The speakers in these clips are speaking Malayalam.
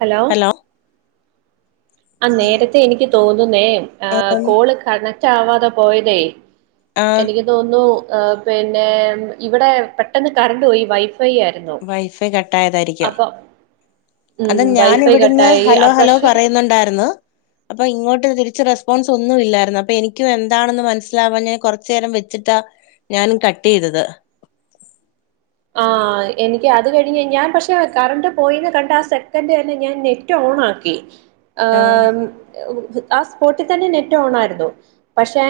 ഹലോ ആ നേരത്തെ എനിക്ക് തോന്നുന്നേ ആ കോള് കണക്റ്റ് ആവാതെ പോയതേ ആഹ് എനിക്ക് തോന്നുന്നു പിന്നെ ഇവിടെ പെട്ടെന്ന് കറണ്ട് പോയി വൈഫൈ ആയി വൈഫൈ കട്ട ആയതായിരിക്കും ഉം അതാ ഞൻ വൈഫൈ ഇവിട്ന്ന് കട്ടായി ഹലോ ആ, ഹലോ പക്ഷെ പറയുന്നുണ്ടായിര്ന്ന് അപ്പൊ ഇങ്ങോട്ട് തിരിച്ച് റെസ്പോൺസ് ഒന്നും ഇല്ലായിരുന്നു അപ്പൊ എനിക്കും എന്താണെന്ന് മനസ്സിലാവാ ഞാൻ കുറച്ച നേരം വെച്ചിട്ടാ ഞാനും കട്ടയ്തത് ആ് എനിക്ക് അത് കഴിഞ്ഞ് ഞാൻ പക്ഷെ കറണ്ട് പോയി കണ്ട ആ സെക്കൻഡ് തന്നെ ഞാൻ നെറ്റ് ഓൺ ആക്കി ആ ആഹ് ആ സ്പോട്ടിൽ തന്നെ നെറ്റ് ഓണയിരുന്നു. പക്ഷെ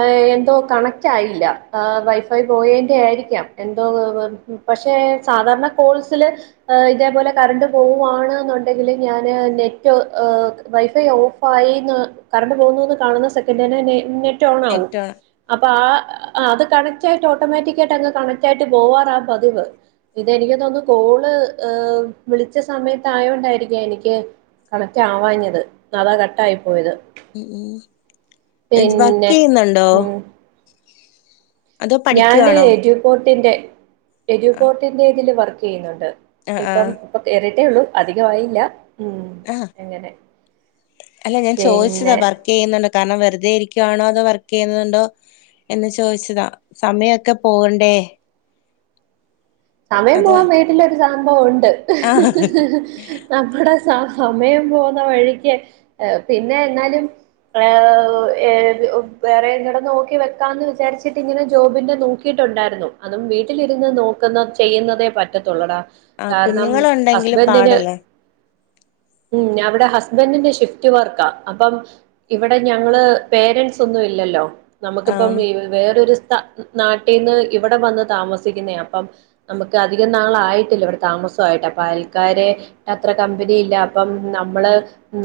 ഏ എന്തോ കണക്റ്റ് ആയില്ല ആ വൈഫൈ പോയേന്റെ ആയിരിക്കാം എന്തോ പക്ഷേ സാധാരണ കോഴ്സില് ആ ഇതേപോലെ കറണ്ട് പോവുവാണ്ന്നുണ്ടെങ്കിൽ ഞാന് നെറ്റ് എ വൈഫൈ ഓഫ് അയിര്ന്ന് കറണ്ട് പോകന്ന് കാണുന്ന സെക്കൻഡ തെന്നെ [unintelligible] നെറ്റ് ഓണവും നെറ്റ് അപ്പ ആ അത് കണക്ട്ട് ഒട്ടോമാറ്റിക്കയിട്ട് അങ്ങ് കണക്ട്ട് ആയിട്ട് പോവാ - പതിവ് ഇതെനിക്ക് തോന്നുന്നു കോള് ഏ വിളിച്ച സമയത്ത ആയോൊണ്ടായിരിക്ക എനിക്ക് കണക്റ്റ് ആവാഞ്ഞത് അതാ കട്ട ആയി പോയത് എജ് പിന്നെ വർക്കയ്യുന്നുണ്ടോ? ഉം ഞാന് പഠിക്കുവാണോ എജുപോർട്ടിറെ ആഹ് എഡുപോർട്ടിറെ ഇതിൽ വർക്ക് ചെയ്യുന്നുണ്ട് ആഹ് ഇപ്പം ആഹ് ഇപ്പൊ കേയറിട്ടേ ഉള്ളൂ അധികമായില്ല ഉം ആഹ അങ്ങനെ അല്ല ഞാൻ ചോദിച്ചതാ പിന്നെ വർക്ക് ചെയ്യുന്നുണ്ടോ കാരണം വെറുതെ ഇരിക്യണോ അതോ വർക്ക് ചെയ്യുന്നുണ്ടോ? എന്ന് ചോദിച്ചതാ സമയമൊക്കെ പോകണ്ടേ? സമയം അത് പോവാൻ വീട്ടിലൊരു സംഭവ ണ്ട്. ആഹ് നമ്മടെ സ സമയം പോകുന്ന വഴിക്ക് പിന്നെ എന്നാലും ഏ ഏ വേറെ എട നോക്കി വെക്കാന്ന് വിചാരിച്ചിട്ട് ഇങ്ങനെ ജോബിന്റെ നോക്കി- യിട്ടുണ്ടായിരുന്നു അതും വീട്ടിലിരുന്ന് നോക്കുന്ന ചെയ്യുന്നതേ പറ്റത്തുള്ളടാ. ആഹ് കാരണം കുഞ്ഞുങ്ങളുണ്ടെങ്കില് ഹസ്ബൻഡിന് പാടല്ലേ ഉം ഞാ വിടെ ഹസ്ബൻറിന്റെ ഷിഫ്റ്റ് വർക്ക ആ അപ്പം ഇവിടെ ഞങ്ങള് പേരൻറ്സ് ഒന്നും ഇല്ലല്ലോ നമുക്കിപ്പം ആഹ് ഇ വേറരു സ്ത നാട്ടിന്ന് ഇവിടെ വന്ന് താമസിക്കുന്നയാ അപ്പം നമുക്ക് അധിക നാളായിട്ടില്ല ഇവിടെ താമസയിട്ട് അപ്പൊ അയൽക്കാരെ ട്ടഅത്ര കമ്പനി ഇല്ല അപ്പം നമ്മള്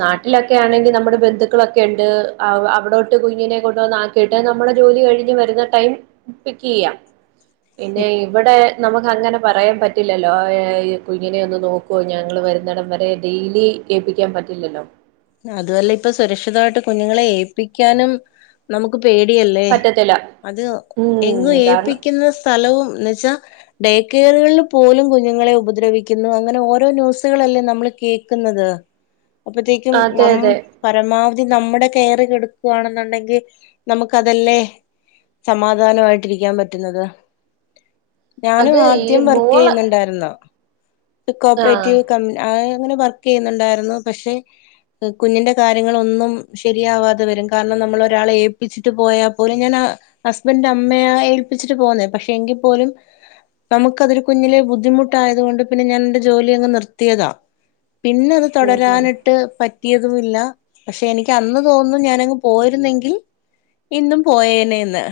നാട്ടിലൊക്കെ ആണെങ്കിൽ നമ്മുടെ ബന്ധുക്കളൊക്കെ ഉണ്ട് അവ അവിടോട്ട് കുഞ്ഞിനെ കൊണ്ടുവന്ന് ആ കേട്ടാ നമ്മുടെ ജോലി കഴിഞ്ഞ് വരുന്ന ടൈം പിക്ക് യ്യാം പിന്നെ ഇവിടെ നമുക്കങ്ങനെ പറയാൻ പറ്റില്ലല്ലോഈ കുഞ്ഞിനെ ഒന്ന് നോക്കോ ഞങ്ങൾ വരുന്നിടം വരെ ഡെയിലി എൾപ്പിക്കാൻ പറ്റില്ലല്ലോ അതുവല്ല ഇപ്പൊ സുരക്ഷിതമായിട്ട് കുഞ്ഞുങ്ങളെ ഏൽപ്പിക്കാനും നമുക്ക് പേടിയല്ലേ പറ്റത്തില്ല അത് എങ് ഉം കാരണം ഏപ്പിക്കുന്ന സ്ഥലവും എന്ന് വച്ചാ ഡേക്കറുകളിൽ പോലും കുഞ്ഞുങ്ങളെ ഉപദ്രവിക്കുന്നു അങ്ങനെ ഓരോ ന്യൂസുകളൾല്ലേ നമ്മൾ കേൾക്കുന്നത് അപ്പത്തേക്കും അതെ നമ്മ അതെ പരമാവധി നമ്മുടെ കെയറ് കെടുക്കുകവാണെന്നുണ്ടെങ്കിൽ നമുക്ക് അതല്ലേ സമാധാനമായിട്ടിരിക്കാൻ പറ്റുന്നത് ഞാനും അത് ഈ ആദ്യം വർക്ക് മോള് ചെയ്യുന്നുണ്ടായിരുന്നോ ആഹ് കോഓപ്പറേറ്റീവ് ക അങ്ങനെ വർക്ക് ചെയ്യുന്നുണ്ടായിരുന്നു പക്ഷെ കുഞ്ഞിന്റെ കാര്യങ്ങ ഒന്നും ശരിയാവാതെ വരും കാരണം നമ്മൾ ഒരാളെ ഏൽപ്പിച്ചിട്ട് പോയാൽ പോലും ഞാൻ ആ ഹസ്ബന്റിന്റെ അമ്മയ ഏൽപ്പിച്ചിട്ട് പോന്നേ പക്ഷെ എങ്കിൽ പോലും നമുക്ക് അതൊരു കുഞ്ഞിന് ബുദ്ധിമുട്ടായത കൊണ്ട് പിന്നെ ഞൻ എന്റെ ജോലി അങ് നിർത്തിയതാ പിന്നെ അത് ഉം ഉം തുടരാനിട്ട് പറ്റ റ്റിയതുമില്ല പക്ഷെ എനിക്ക് അന്ന് തോന്നും ഞാനങ്ങ് പോയിരുന്നെങ്കിൽ ഇന്നും പോയേനെന്ന്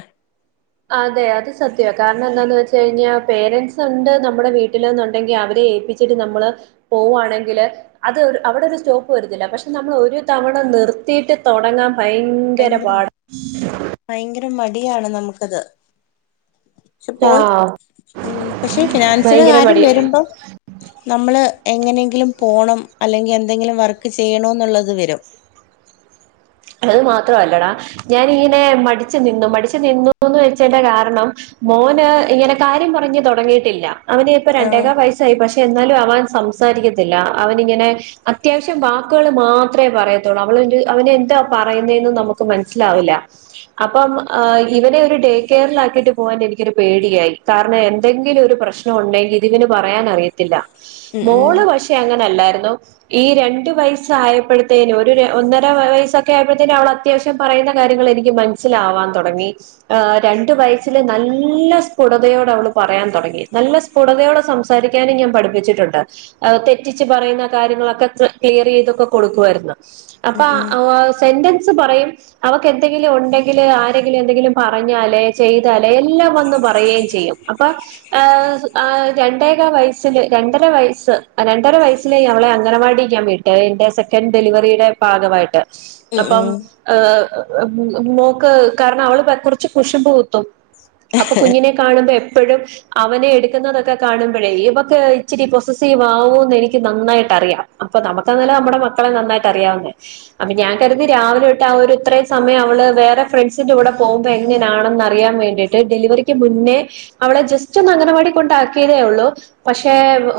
അതെ അത് സത്യമാണ് കാരണം എന്താന്ന് വെച്ച കഴിഞ്ഞാൽ പേരന്റ്സ് ഉണ്ട് നമ്മുടെ വീട്ടിലന്നുണ്ടെങ്കിൽ അവരെ ഏപ്പിച്ച ച്ട്ട് നമ്മള് പോകുവാണെങ്കില് അത് അവിടെ ഒരു സ്റ്റോപ്പ് വരത്തില്ല പക്ഷെ നമ്മൾ ഒരു തവണ നിർത്തിയിട്ട് തുടങ്ങാൻ ഭയങ്കര പാടാ ഭയങ്കര മടിയാണ് നമുക്കത് പക്ഷെ പോയി ആഹ് ഉം പക്ഷെ ഫിനാൻസിന് ഭയങ്കര കാര്യം മടിയാ വരുമ്പോ നമ്മള് എങ്ങനെങ്കിലും പോണം അല്ലെങ്കിൽ എന്തെങ്കിലും വർക്ക് ചെയ്യണോ എന്നുള്ളത് വരും അത് മാത്രല്ലടാ ഞാൻ ഇങ്ങനെ മടിച്ച് നിന്നു മടിച്ചു നിന്നുന്ന് വെച്ച്ന്റെ കാരണം മോന് ഇങ്ങനെ കാര്യം പറഞ്ഞ് തു തൊടങ്ങിയിട്ടില്ല അവന് ഇപ്പം ആഹ് രണ്ടേകാ വയ അയി പക്ഷെ എന്നാലും അവൻ സംസാരിക്കത്തില്ല അവൻ ഇങ്ങനെ അത്യാവശ്യം വാക്കുകൾ മാത്രേ പറയത്തുള്ളൂ അവള് എ അവന് എന്താ പറയുന്നേന്ന് നമുക്ക് മനസ്സിലാവില്ല അപ്പം ഇവനെ ഒരു ഡേകെയറിലാക്കിയിട്ട് പോകാൻ എനിക്കൊരു പേടിയായി കാരണം എന്തെങ്കിലും ഒരു പ്രശ്ന ലൊണ്ടെങ്കിൽ ഇതിന് പറയാനറിയത്തില്ല. ഉം ഉം മോള് പക്ഷെ ക്കെ അങ്ങനല്ലായിരുന്നു, ഈ രണ്ടു വയസ്സായപ്പോഴത്തേനും ഒരു ഒന്നര വയസ്സൊ ക്കെ ആയപ്പോഴത്തേെനും അവൾ അത്യാവശ്യം പറയുന്ന കാര്യങ്ങൾ എനിക്ക് മനസ്സിലാവാൻ തുടങ്ങി ആഹ് രണ്ടു വയസ്സില് നല്ല സ്ഫുടതയോടെ അവള് പറയാൻ തുടങ്ങി നല്ല സ് സ്ഫുടതയോടെ സംസാരിക്കാനും ഞാൻ പഠിപ്പിച്ചിട്ടുണ്ട് തെറ്റിച്ച് പറയുന്ന കാര്യങ്ങളൊക്കെ ക്ലിയർ ചെയ്തൊക്കെ കൊടുക്കുവായിരുന്നു ഉം അപ്പൊ ഉം സെന്റൻസ് പറയും അവക്ക് എന്തെങ്കിലും ഉണ്ടെങ്കില് ആരെങ്കിലും എന്തെങ്കിലും പറഞ്ഞാലേ ചെയ്താലേ എല്ലാം വന്ന് പറയുകയും ചെയ്യും അപ്പ രണ്ടേകാ വയസ്സില് രണ്ടര വയസ്സ് രണ്ടര വയസ്സിലേ ഞാൻ അവളെ അംഗനവാടി ഞാൻ വി എന്റെ സെക്കൻഡ് ഡെലിവറിയുടെ ഭാഗമായിട്ട് ഉം അപ്പം ഉം മോക്ക് കാരണം അവള് കുറച്ച് കുഷുമ്പ് കുത്തും അപ്പൊ കുഞ്ഞിനെ കാണുമ്പോ എപ്പോഴും അവനെ എടുക്കുന്നതൊക്കെ കാണുമ്പോഴേ ഇവക്ക് ഇച്ചിരി പൊസസീവ് ആവൂന്ന് എനിക്ക് നന്നായിട്ട് അറിയാം അപ്പൊ നമുക്കങ്ങനെ നമ്മുടെ മക്കളെ നന്നായിട്ട് അറിയാവുന്നേ അപ്പൊ ഞാൻ കരുതി രാവിലെ തൊട്ട് ആ ഒരുത്രേം സമയം അവൾ വേറെ ഫ്രണ്ട്സിൻ്റെ കൂടെ പോകുമ്പോൾ എങ്ങനെയാണെന്ന് അറിയാൻ വേണ്ടിയിട്ട് ഡെലിവറി ക്ക് മുന്നേ അവളെ ജസ്റ്റ് ഒന്ന് അംഗനവാടി കൊണ്ടാക്കിയതേ ഉള്ളൂ പക്ഷെ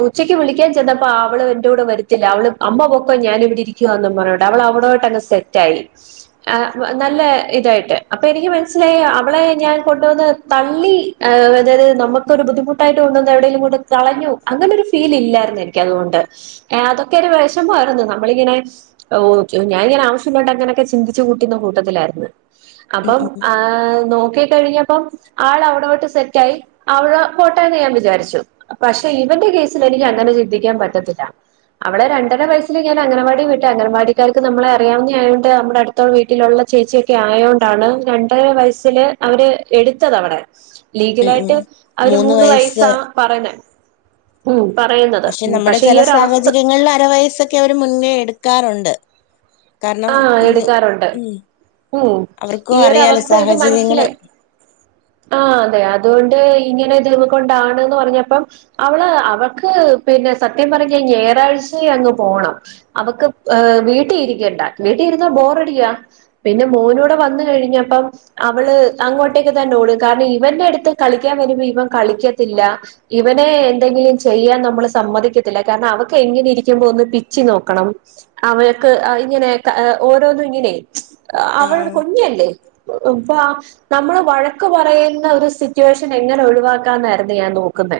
ഉച്ചക്ക് വിളിക്കാൻ ചെന്നപ്പോ അവള് എന്റെ കൂടെ വരുത്തില്ല അവള് അമ്മ പൊക്കോ ഞാനിവിടിരിക്ക ക്കുവാന്നും പറഞ്ഞോണ്ട്, അവള് അവടോട്ട് അങ്ങ് സെറ്റ് ആയി ആഹ് നല്ല ഇതായിട്ട് അപ്പൊ എനിക്ക് മനസ്സിലായി അവളെ ഞാൻ കൊണ്ടുവന്ന് തള്ളി ഏഹ് അതായത് നമുക്ക് ഒരു ബുദ്ധിമുട്ടായിട്ട് കൊണ്ടുവന്ന് എവിടേലും കൊണ്ട് കളഞ്ഞു അങ്ങനെ ഒരു ഫീൽ ഇല്ലായിരുന്നു എനിക്ക് അതുകൊണ്ട് ഏഹ് അതൊക്കെ ഒരു വെശമായിരുന്നു നമ്മളിങ്ങനെ ഓ ഞാനിങ്ങനെ ആവശ്യ പിന്നോട്ടങ്ങനൊക്കെ ചിന്തിച്ചു കൂട്ടുന്ന കൂട്ടത്തിലാരുന്നു ഉം അപ്പം ഉം ആഹ് നോക്കികഴിഞ്ഞപ്പം ആളവിടോട്ട് സെറ്റായി അവള് പോട്ടേന്ന് ഞാൻ വിചാരിച്ചു പക്ഷെ ഇവന്റെ കേസിലെനിക്കങ്ങനെ ചിന്തിക്കാൻ പറ്റത്തില്ല അവളെ രണ്ടരവയസ്സില് ഞാൻ അംഗനവാടി വിട്ടെ അംഗനവാടിക്കാർക്ക് നമ്മളെ അറിയാവുന്ന ണ്ട് നമ്മടെ അടുത്തവീട്ടിലൊള്ള ചേച്ചിയൊക്കെ ആയോണ്ടാണ് രണ്ടര വയസ്സില് അവര് എടുത്തതവടെ ഉം ഉം ലീഗലായിട്ട് അവര് മൂന്ന് വയസാ പറയുന്നെ ഉം പറയുന്ന പക്ഷെ നമ്മടെ ചില സാഹചര്യങ്ങളിൽ അര വയസ്സൊക്കെ അവര് മുന്നേ എടുക്കാറുണ്ട് കാരണം ആഹ് കുഞ്ഞ് എടുക്കാറൊണ്ട് ഉം ഉം അവർക്കും അറിയാലോ ഈയൊരവസ്ഥ ഇത് സാഹചര്യങ്ങള് മനസ്സിലായി ആഹ് അതെ അതുകൊണ്ട് ഇങ്ങനെ ഇതിനിമേകൊണ്ടാണെന്ന് പറഞ്ഞപ്പം അവള് അവൾക്ക് പിന്നെ സത്യം പറഞ്ഞാ ഞായറാഴ്ചയും അങ്ങ് പോണം അവക്ക് ഹ് വീട്ടി ഇരിക്കണ്ട വീട്ടി ഇരുന്നാ ബോറടിയാ പിന്നെ മോനൂടെ വന്ന് കഴിഞ്ഞപ്പം അവള് അങ്ങോട്ടേക്ക് തന്നെ ഓടും കാരണം ഇവന്റെ അടുത്ത് കളിക്കാൻ വരുമ്പോ ഇവൻ കളിക്കത്തില്ല ഇവനെ എന്തെങ്കിലും ചെയ്യാൻ നമ്മള് സമ്മതിക്കത്തില്ല, കാരണം അവക്ക് എങ്ങനെ ഇരിക്കുമ്പോ ഒന്ന് പിച്ചി നോക്കണം അവൾക്ക് ആ ഇങ്ങനെ ക ഓരോന്നും ഇങ്ങനെ അവൾ ആഹ് കുഞ്ഞല്ലേ [unintelligible] നമ്മള് വഴക്കു പറയുന്ന ഒരു സിറ്റുവേഷൻ എങ്ങനെ ഒഴിവാക്കാൻ എന്നായിരുന്നു ഞാൻ നോക്കുന്നത്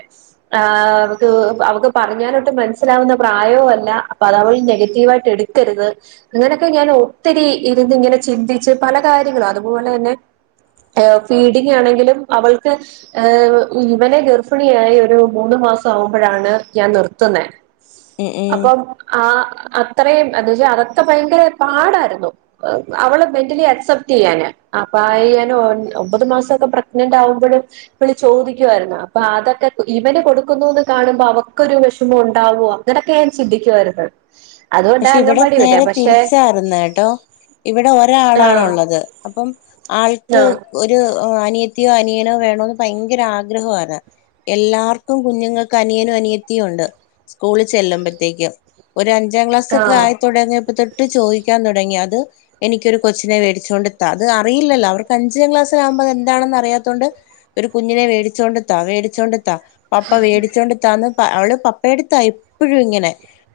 ആഹ് അവക്ക് അവക്ക് പറഞ്ഞാലൊട്ട് മനസ്സിലാവുന്ന പ്രായോവല്ല അപ്പ അത് അവൾ നെഗറ്റീവായിട്ട് എടു ത്തരുത് ഇങ്ങനെയൊക്കെ ഞാനൊത്തിരി ഇരുന്ന് ഇങ്ങനെ ചിന്തിച്ച് പല കാര്യങ്ങളും അതുപോലെ തന്നെ ഏഹ് ഫീഡിങ്ങാണെങ്കിലും അവൾക്ക് ഏവ് ഇവനെ ഗർഭിണിയായി ഒരു മൂന്ന് മാസം ആവുമ്പോഴാണ് ഞാൻ നിർത്തുന്നെ ഉം ഉം അപ്പം ആഹ് അത്രയും എന്തുവച്ചാ അതൊക്കെ ഭയങ്കര പാടായിരുന്നു അവള് മെന്റലി അക്സെപ്റ്റ്യ്യാന് അപ്പ പയ്യാനേ ഒമ്പത് മാസൊക്കെ പ്രഗ്നന്റ് ആവുമ്പോഴും ഇവള് ചോദിക്കുവാരുന്നു അപ്പൊ അതൊക്കെ ഇവന് കൊടുക്കുന്നു എന്ന് കാണുമ്പോ അവക്കൊരു വിഷമം ഉണ്ടാവുവ അങ്ങൊക്കെ ഞാൻ ചിന്തിക്കുവാരുന്നു അതുകൊണ്ടാ അംഗൻവാടി വിട്ടെ പക്ഷെ തിരിച്ചരുന്നു കേട്ടോ ഇവിടെ ആഹ് ഒരാളാണൊള്ളത് അപ്പം ആൾക്ക് ആഹ് തി ഒരു അനിയത്തിയോ അനിയനോ വേണോന്ന് ഭയങ്കര ആഗ്രഹവാരുന്ന് എല്ലാർക്കും കുഞ്ഞുങ്ങക്ക് അനിയനും അനിയത്തിയൊണ്ട് സ്കൂളിൽ ചെല്ലുമ്പത്തേക്ക് ഒരു അഞ്ചാം ക്ലാസൊക്കെ ആഹ് ആയി തുടങ്ങിയപ്പത്തൊ ട്ട് ചോയിക്കാൻ തൊടങ്ങി അത് എനിക്കൊരു കൊച്ചിനെ വേടിച്ചോണ്ട്താ അത് അറിയില്ലോ അവർക്ക് അഞ്ചാം ക്ലാസ്സിലാവുമ്പ അത് എന്താണെന്ന് അറിയാത്തോണ്ട് ഒരു കുഞ്ഞിനെ വേടിച്ചോണ്ട്ത്താ വേടിച്ചോണ്ട്ത്താ പപ്പ വേടിച്ചൊണ്ട്‌ത്താന്ന് അവള് പപ്പെടുത്താ എപ്പോഴും ഇങ്ങനെ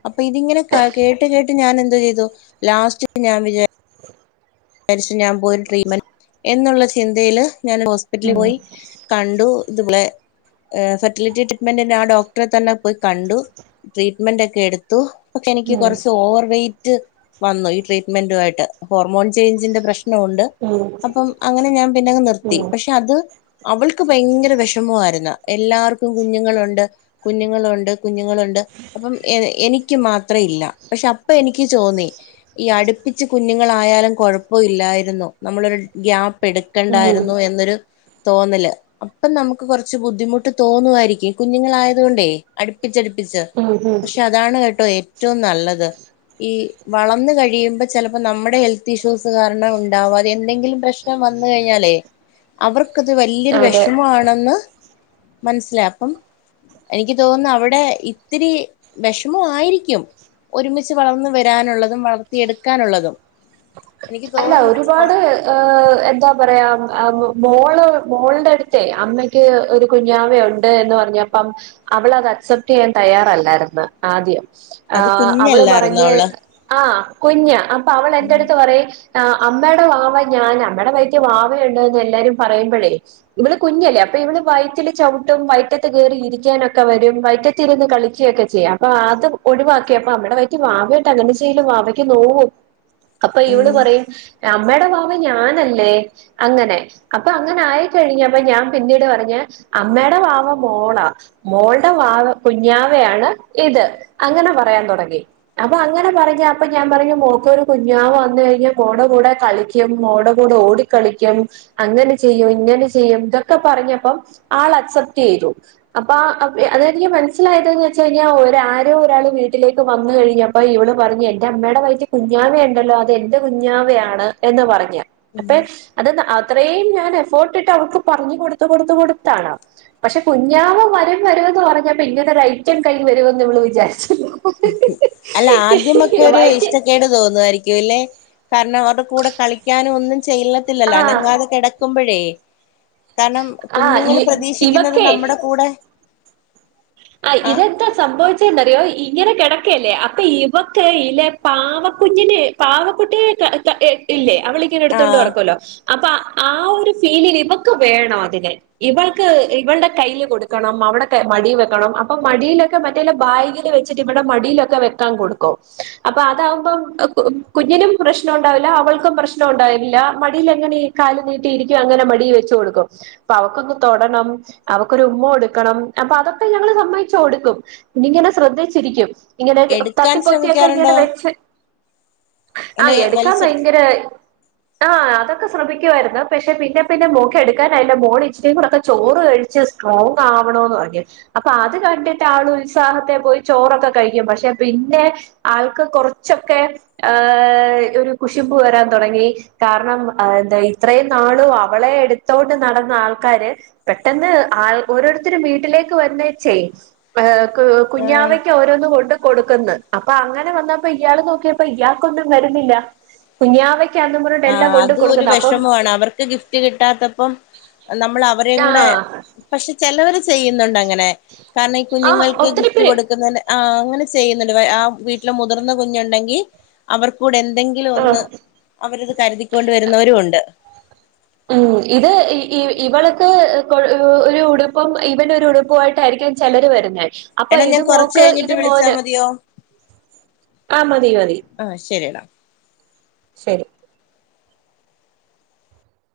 അപ്പൊ ഇതിങ്ങനെ ത്താ കേട്ട് കേട്ട് ഞാൻ എന്തു ചെയ്തു ലാസ്റ്റ് ഞാൻ വിജാ വിചാരിച്ച് ഞാൻ പോയി ട്രീറ്റ്മെന്റ് എന്നുള്ള ചിന്തയില് ഞാൻ ഹോസ്പിറ്റലിൽ ഉം പോയി കണ്ടു ഇതുപോലെ ഏഹ് ഫെർട്ടിലിറ്റി ട്രീറ്റ്മെന്റിന് ആഹ് ഡോക്ടറെ തന്നെ പോയി കണ്ടു ട്രീറ്റ്മെന്റൊക്കെ എടുത്തു പക്ഷെ എനിക്ക് കൊറച്ച് ഓവർ വെയ്റ്റ് വന്നു ഈ ട്രീറ്റ്മെന്റുവായിട്ട് ഹോർമോൺ ചെയിഞ്ചിന്റെ പ്രശ്നം ഒണ്ട് ഉം ഉം അപ്പം അങ്ങനെ ഞാൻ പിന്നങ്ങ് നിർത്തി ഉം പക്ഷെ അത് അവൾക്ക് ഭയങ്കര വിഷമാരുന്ന് എല്ലാർക്കും കുഞ്ഞുങ്ങളുണ്ട് കുഞ്ഞുങ്ങളൊണ്ട് കുഞ്ഞുങ്ങള് ണ്ട്‌ അപ്പം എയ് എനിക്ക് മാത്രം ഇല്ല പക്ഷെ അപ്പം എനിക്ക് തോന്നി ഈ അടുപ്പിച്ച് കു ഞ്ഞുങ്ങളായാലും കുഴപ്പൊ ഇല്ലായിരുന്നു നമ്മളൊരു ഗ്യാപ്പ് ഉം എടുക്കണ്ടായിരുന്നു എന്നൊരു തോന്നല് അപ്പം നമുക്ക് കുറച്ച് ബുദ്ധിമുട്ട് തോന്നുവായിരിക്കും കുഞ്ഞുങ്ങളായത് കൊണ്ടേ അടുപ്പിച്ചടു പ്പിച്ച് ഉം ഉം പക്ഷെ അതാണ് കേട്ടോ ഏ റ്റവും നല്ലത് ഈ വളർന്ന് കഴിയുമ്പോ ചെലപ്പോ നമ്മുടെ ഹെൽ ഇഷ്യൂസ് കാരണം ഉണ്ടാവാതെ എന്തെങ്കിലും പ്രശ്നം വന്നു കഴിഞ്ഞാലേ അവർക്കത് വലിയൊരു അതെ വിഷമമാണെന്ന് മനസ്സിലാക്കും എനിക്ക് തോന്നുന്നു അവിടെ ഇത്തിരി വിഷമമായിരിക്കും ഒരുമിച്ച് വളർന്ന് വരാനുള്ളതും വളർത്തിയെടുക്കാനുള്ളതും എനിക്ക് അല്ല തോന്നുന്നു കൊറ ഒരുപാട് എഹ് എന്താ പറയാ മോള് മോളിന്റെ അടുത്തു അമ്മയ്ക്ക് ഒരു- കുഞ്ഞാവ ഉണ്ട് എന്ന് പറഞ്ഞപ്പം അവള് അത് അക്സെപ്റ്റ് ചെയ്യാൻ തയ്യാറല്ലായിരുന്നു ആദ്യം അത് ആഹ് അവള് കുഞ്ഞല്ലായിരുന്നോ പറഞ്ഞ് അവള് ആഹ് കുഞ്ഞ അപ്പൊ അവള് എന്റെ ഉം അടുത്ത് പറയും ആഹ് അമ്മയുടെ വാവ ഞാനാ അമ്മടെ വയറ്റി വാവയുണ്ട എന്ന് എല്ലാരും പറയുമ്പോഴേ- ഇവള് കുഞ്ഞല്ലേ അപ്പൊ ഇവള് വയറ്റില് ചവിട്ടും വയറ്റത്ത് കയറി ഇരിക്കാനൊക്കെ വരും വയറ്റത്തി ഇരുന്ന് കളിക്കുകയൊക്കെ- ചെയ അപ്പൊ അത് ഒഴിവാക്കി അപ്പൊ അമ്മേടെ വൈറ്റി വാവായിണ്ട് അങ്ങനെ ചെയ്യല്ല വാവയ്ക്ക് നോവും അപ്പൊ ഇവള് പറയും അമ്മയുടെ വാവ ഞാനല്ലേ അങ്ങനെ അപ്പൊ അങ്ങനെ ആയിക്കഴിഞ്ഞപ്പ ഞാൻ പിന്നീട് പറഞ്ഞ് അമ്മയുടെ വാവ മോളാ മോളുടെ വാവ കുഞ്ഞാവയാണ് ഇത് അങ്ങനെ പറയാൻ തുടങ്ങി അപ്പൊ അങ്ങനെ പറഞ്ഞ അപ്പൊ ഞാൻ പറഞ്ഞു മോക്കൊരു കുഞ്ഞാവ് വന്ന് കഴിഞ്ഞാ മോൾടെ കൂടെ കളിക്കും മോൾടെ കൂടെ ഓടിക്കളിക്കും അങ്ങനെ ചെയ്യും ഇങ്ങനെ ചെയ്യും ഇതൊക്കെ പറഞ്ഞപ്പം ആൾ അക്സെപ്റ്റ് ചെയ്തു അപ്പ അതെനിക്ക് മനസ്സിലായതന്ന് വെച്ച് കഴിഞ്ഞാൽ ആരോ ഒരാൾ വീട്ടിലേക്ക് വന്നു കഴിഞ്ഞാൽ- അപ്പ ഇവള് പറഞ്ഞു എന്റെ അമ്മയുടെ വയറ്റി കുഞ്ഞു ഞാനുണ്ടല്ലോ അത് എന്റെ കുഞ്ഞാവയാണ് എന്ന് പറഞ്ഞ ഉം അപ്പെ അത് അത്രേയും ഞാൻ എഫോർട്ടിട്ട് അവർക്ക് പറഞ്ഞു കൊടുത്ത കൊടുത്ത കൊടുത്താണ്‌ പക്ഷെ കുഞ്ഞാവ വരും വരുമെന്ന് പറഞ്ഞാപ്പ ഇങ്ങനെ ഒരു ഐറ്റം കയ്യിൽ വരുമന്ന് ഇവള് വിചാരിച്ചില്ല [unintelligible] അല്ല ആദ്യമൊക്കെ ഒരു വയറ്റി ഇഷ്ട ക്കേട്- തോന്നുവാരിക്കുംല്ലെ കാരണം അവടെ കൂടെ കളിക്കാനും ഒന്നും ചെയ്യത്തില്ലല്ലോ ആഹ് അനങ്ങാതെ കിട - ക്കുമ്പോഴേ കാരണം ആഹ് കുഞ്ഞുങ്ങൾ പ്രതീക്ഷിക്കുന്നത് ഇവക്കേ നമ്മുടെ കൂടെ ആഹ് ആ ഇതെക്ക സംഭവിച്ചെന്നറിയോ ഇങ്ങനെ കിടക്കല്ലേ അപ്പൊ ഇവക്ക് ഇല്ലെ പാവക്കുഞ്ഞിന് പാവകുട്ടിയ ഇല്ലേ അവള് ഇങ്ങനെ എടുത്തോണ്ട് ആഹ് നടക്കല്ലോ അപ്പൊ ആഹ് ഒരു ഫീലിങ് ഇവക്ക് വേണം അതിനെ ഇവൾക്ക് ഇവളടെ കയ്യില് കൊടുക്കണം അവൾടെ മടി- ണം അപ്പൊ മടിയിലൊക്കെ മറ്റേല്ല ബാഗ വച്ചിട്ട് ഇവിടെ മടിയിലൊക്കെ വെക്കാൻ കൊടുക്കും അപ്പൊ അതാകുമ്പം കുഞ്ഞിനും പ്രശ്നം ഉണ്ടാവില്ല അവൾക്കും പ്രശ്നം ഉണ്ടാവില്ല മടിയിൽ അങ്ങനെ കാല് നീട്ടിയിരിക്കും അങ്ങനെ മടിയി ല് വെച്ചു കൊടുക്കും അപ്പ അവക്കൊന്ന് തൊടണം അവക്കൊരു ഉമ്മ കൊടുക്കണം അപ്പൊ അതൊക്കെ- ഇപ്പ ഞങ്ങള് സമ്മതിച്ചു കൊടുക്കും ഇനി ഇങ്ങനെ ശ്രദ്ധിച്ചിരിക്കും ഇങ്ങനെ എടുക്കാൻ തത്തിപ്പൊത്തിക്കെ ഇങ്ങനെ ശ്രമിക്കാറുണ്ടോ വെച്ച് അങ്ങനെ ആഹ് എടുക്കാൻ വലിച്ചെടുക്ക ഭയങ്കര ആ് അതൊക്കെ ശ്രമിക്കുവായിരുന്നു പക്ഷെ പിന്നെ പിന്നെ മോൾക്ക്‌ എടുക്കാൻ അതിന്റെ മോള് ഇച്ചിയും കൂടെക്കെ ചോറ് കഴിച്ച് സ്ട്രോങ്ങ്ആവണോന്ന് പറഞ്ഞ് അപ്പൊ അത് കണ്ടിട്ട് ആള് ഉത്സാഹത്തെ പോയി ചോറൊക്കെ കഴിക്കും പക്ഷെ പിന്നെ- ആൾക്ക് കുറച്ചൊക്കെ ഹ് ഒരു കുശിമ്പ് വരാൻ തുടങ്ങി കാരണം എന്താ ഇത്രയും നാളും അവളെ എടുത്തോണ്ട് നടന്ന ആൾക്കാര് പെട്ടെന്ന് ആ ഓരോരുത്തരും വീട്ടിലേക്ക്- വന്നെച്ചേ ആഹ് കുഞ്ഞാവയ്ക്ക് ഓരോന്ന് കൊണ്ട് കൊടുക്കന്ന് അപ്പൊ അങ്ങനെ വന്നപ്പ ഇയാള് നോക്കിയപ്പോ ഇയാൾക്കൊന്നും വരുന്നില്ല കുഞ്ഞാവ ആഹ് അതും ഒരു വിഷമമാണ് അവർക്ക് ഗിഫ്റ്റ് കിട്ടാത്തപ്പം നമ്മൾ അവരേ കൂടെ ആഹ് പക്ഷെ ചിലവർ ചെയ്യുന്നുണ്ട് അങ്ങനെ കാരണം ഈ ആഹ് കുഞ്ഞുങ്ങൾക്ക് ഒത്തിരി ഗിഫ്റ്റ് പേര് കൊടുക്കുന്നതിന് - ആഹ് അങ്ങനെ ചെയ്യുന്നുണ്ട് ആഹ് വീട്ടില് മുതിർന്ന കുഞ്ഞുണ്ടെങ്കിൽ അവർക്കൂടെ എന്തെങ്കിലും ആഹ് ഒന്ന് അവരത് കരുതിക്കൊണ്ട് വരുന്നവരും ഉണ്ട് ഉം ഇത് ഇവള്ക്ക് കൊ ഒരു ഉടുപ്പും ഇവനൊരു ഉടുപ്പമായിട്ടായിരിക്കും ചെലര് വരുന്നെ അപ്പൊ എടാ ഞാൻ ഇത് കൊറച്ച് മോക്ക് കഴിഞ്ഞിട്ട് ഇത് വിളിച്ചാ മോന് മതിയോ ആഹ് മതി മതി ആ ശരിയടാ ശരി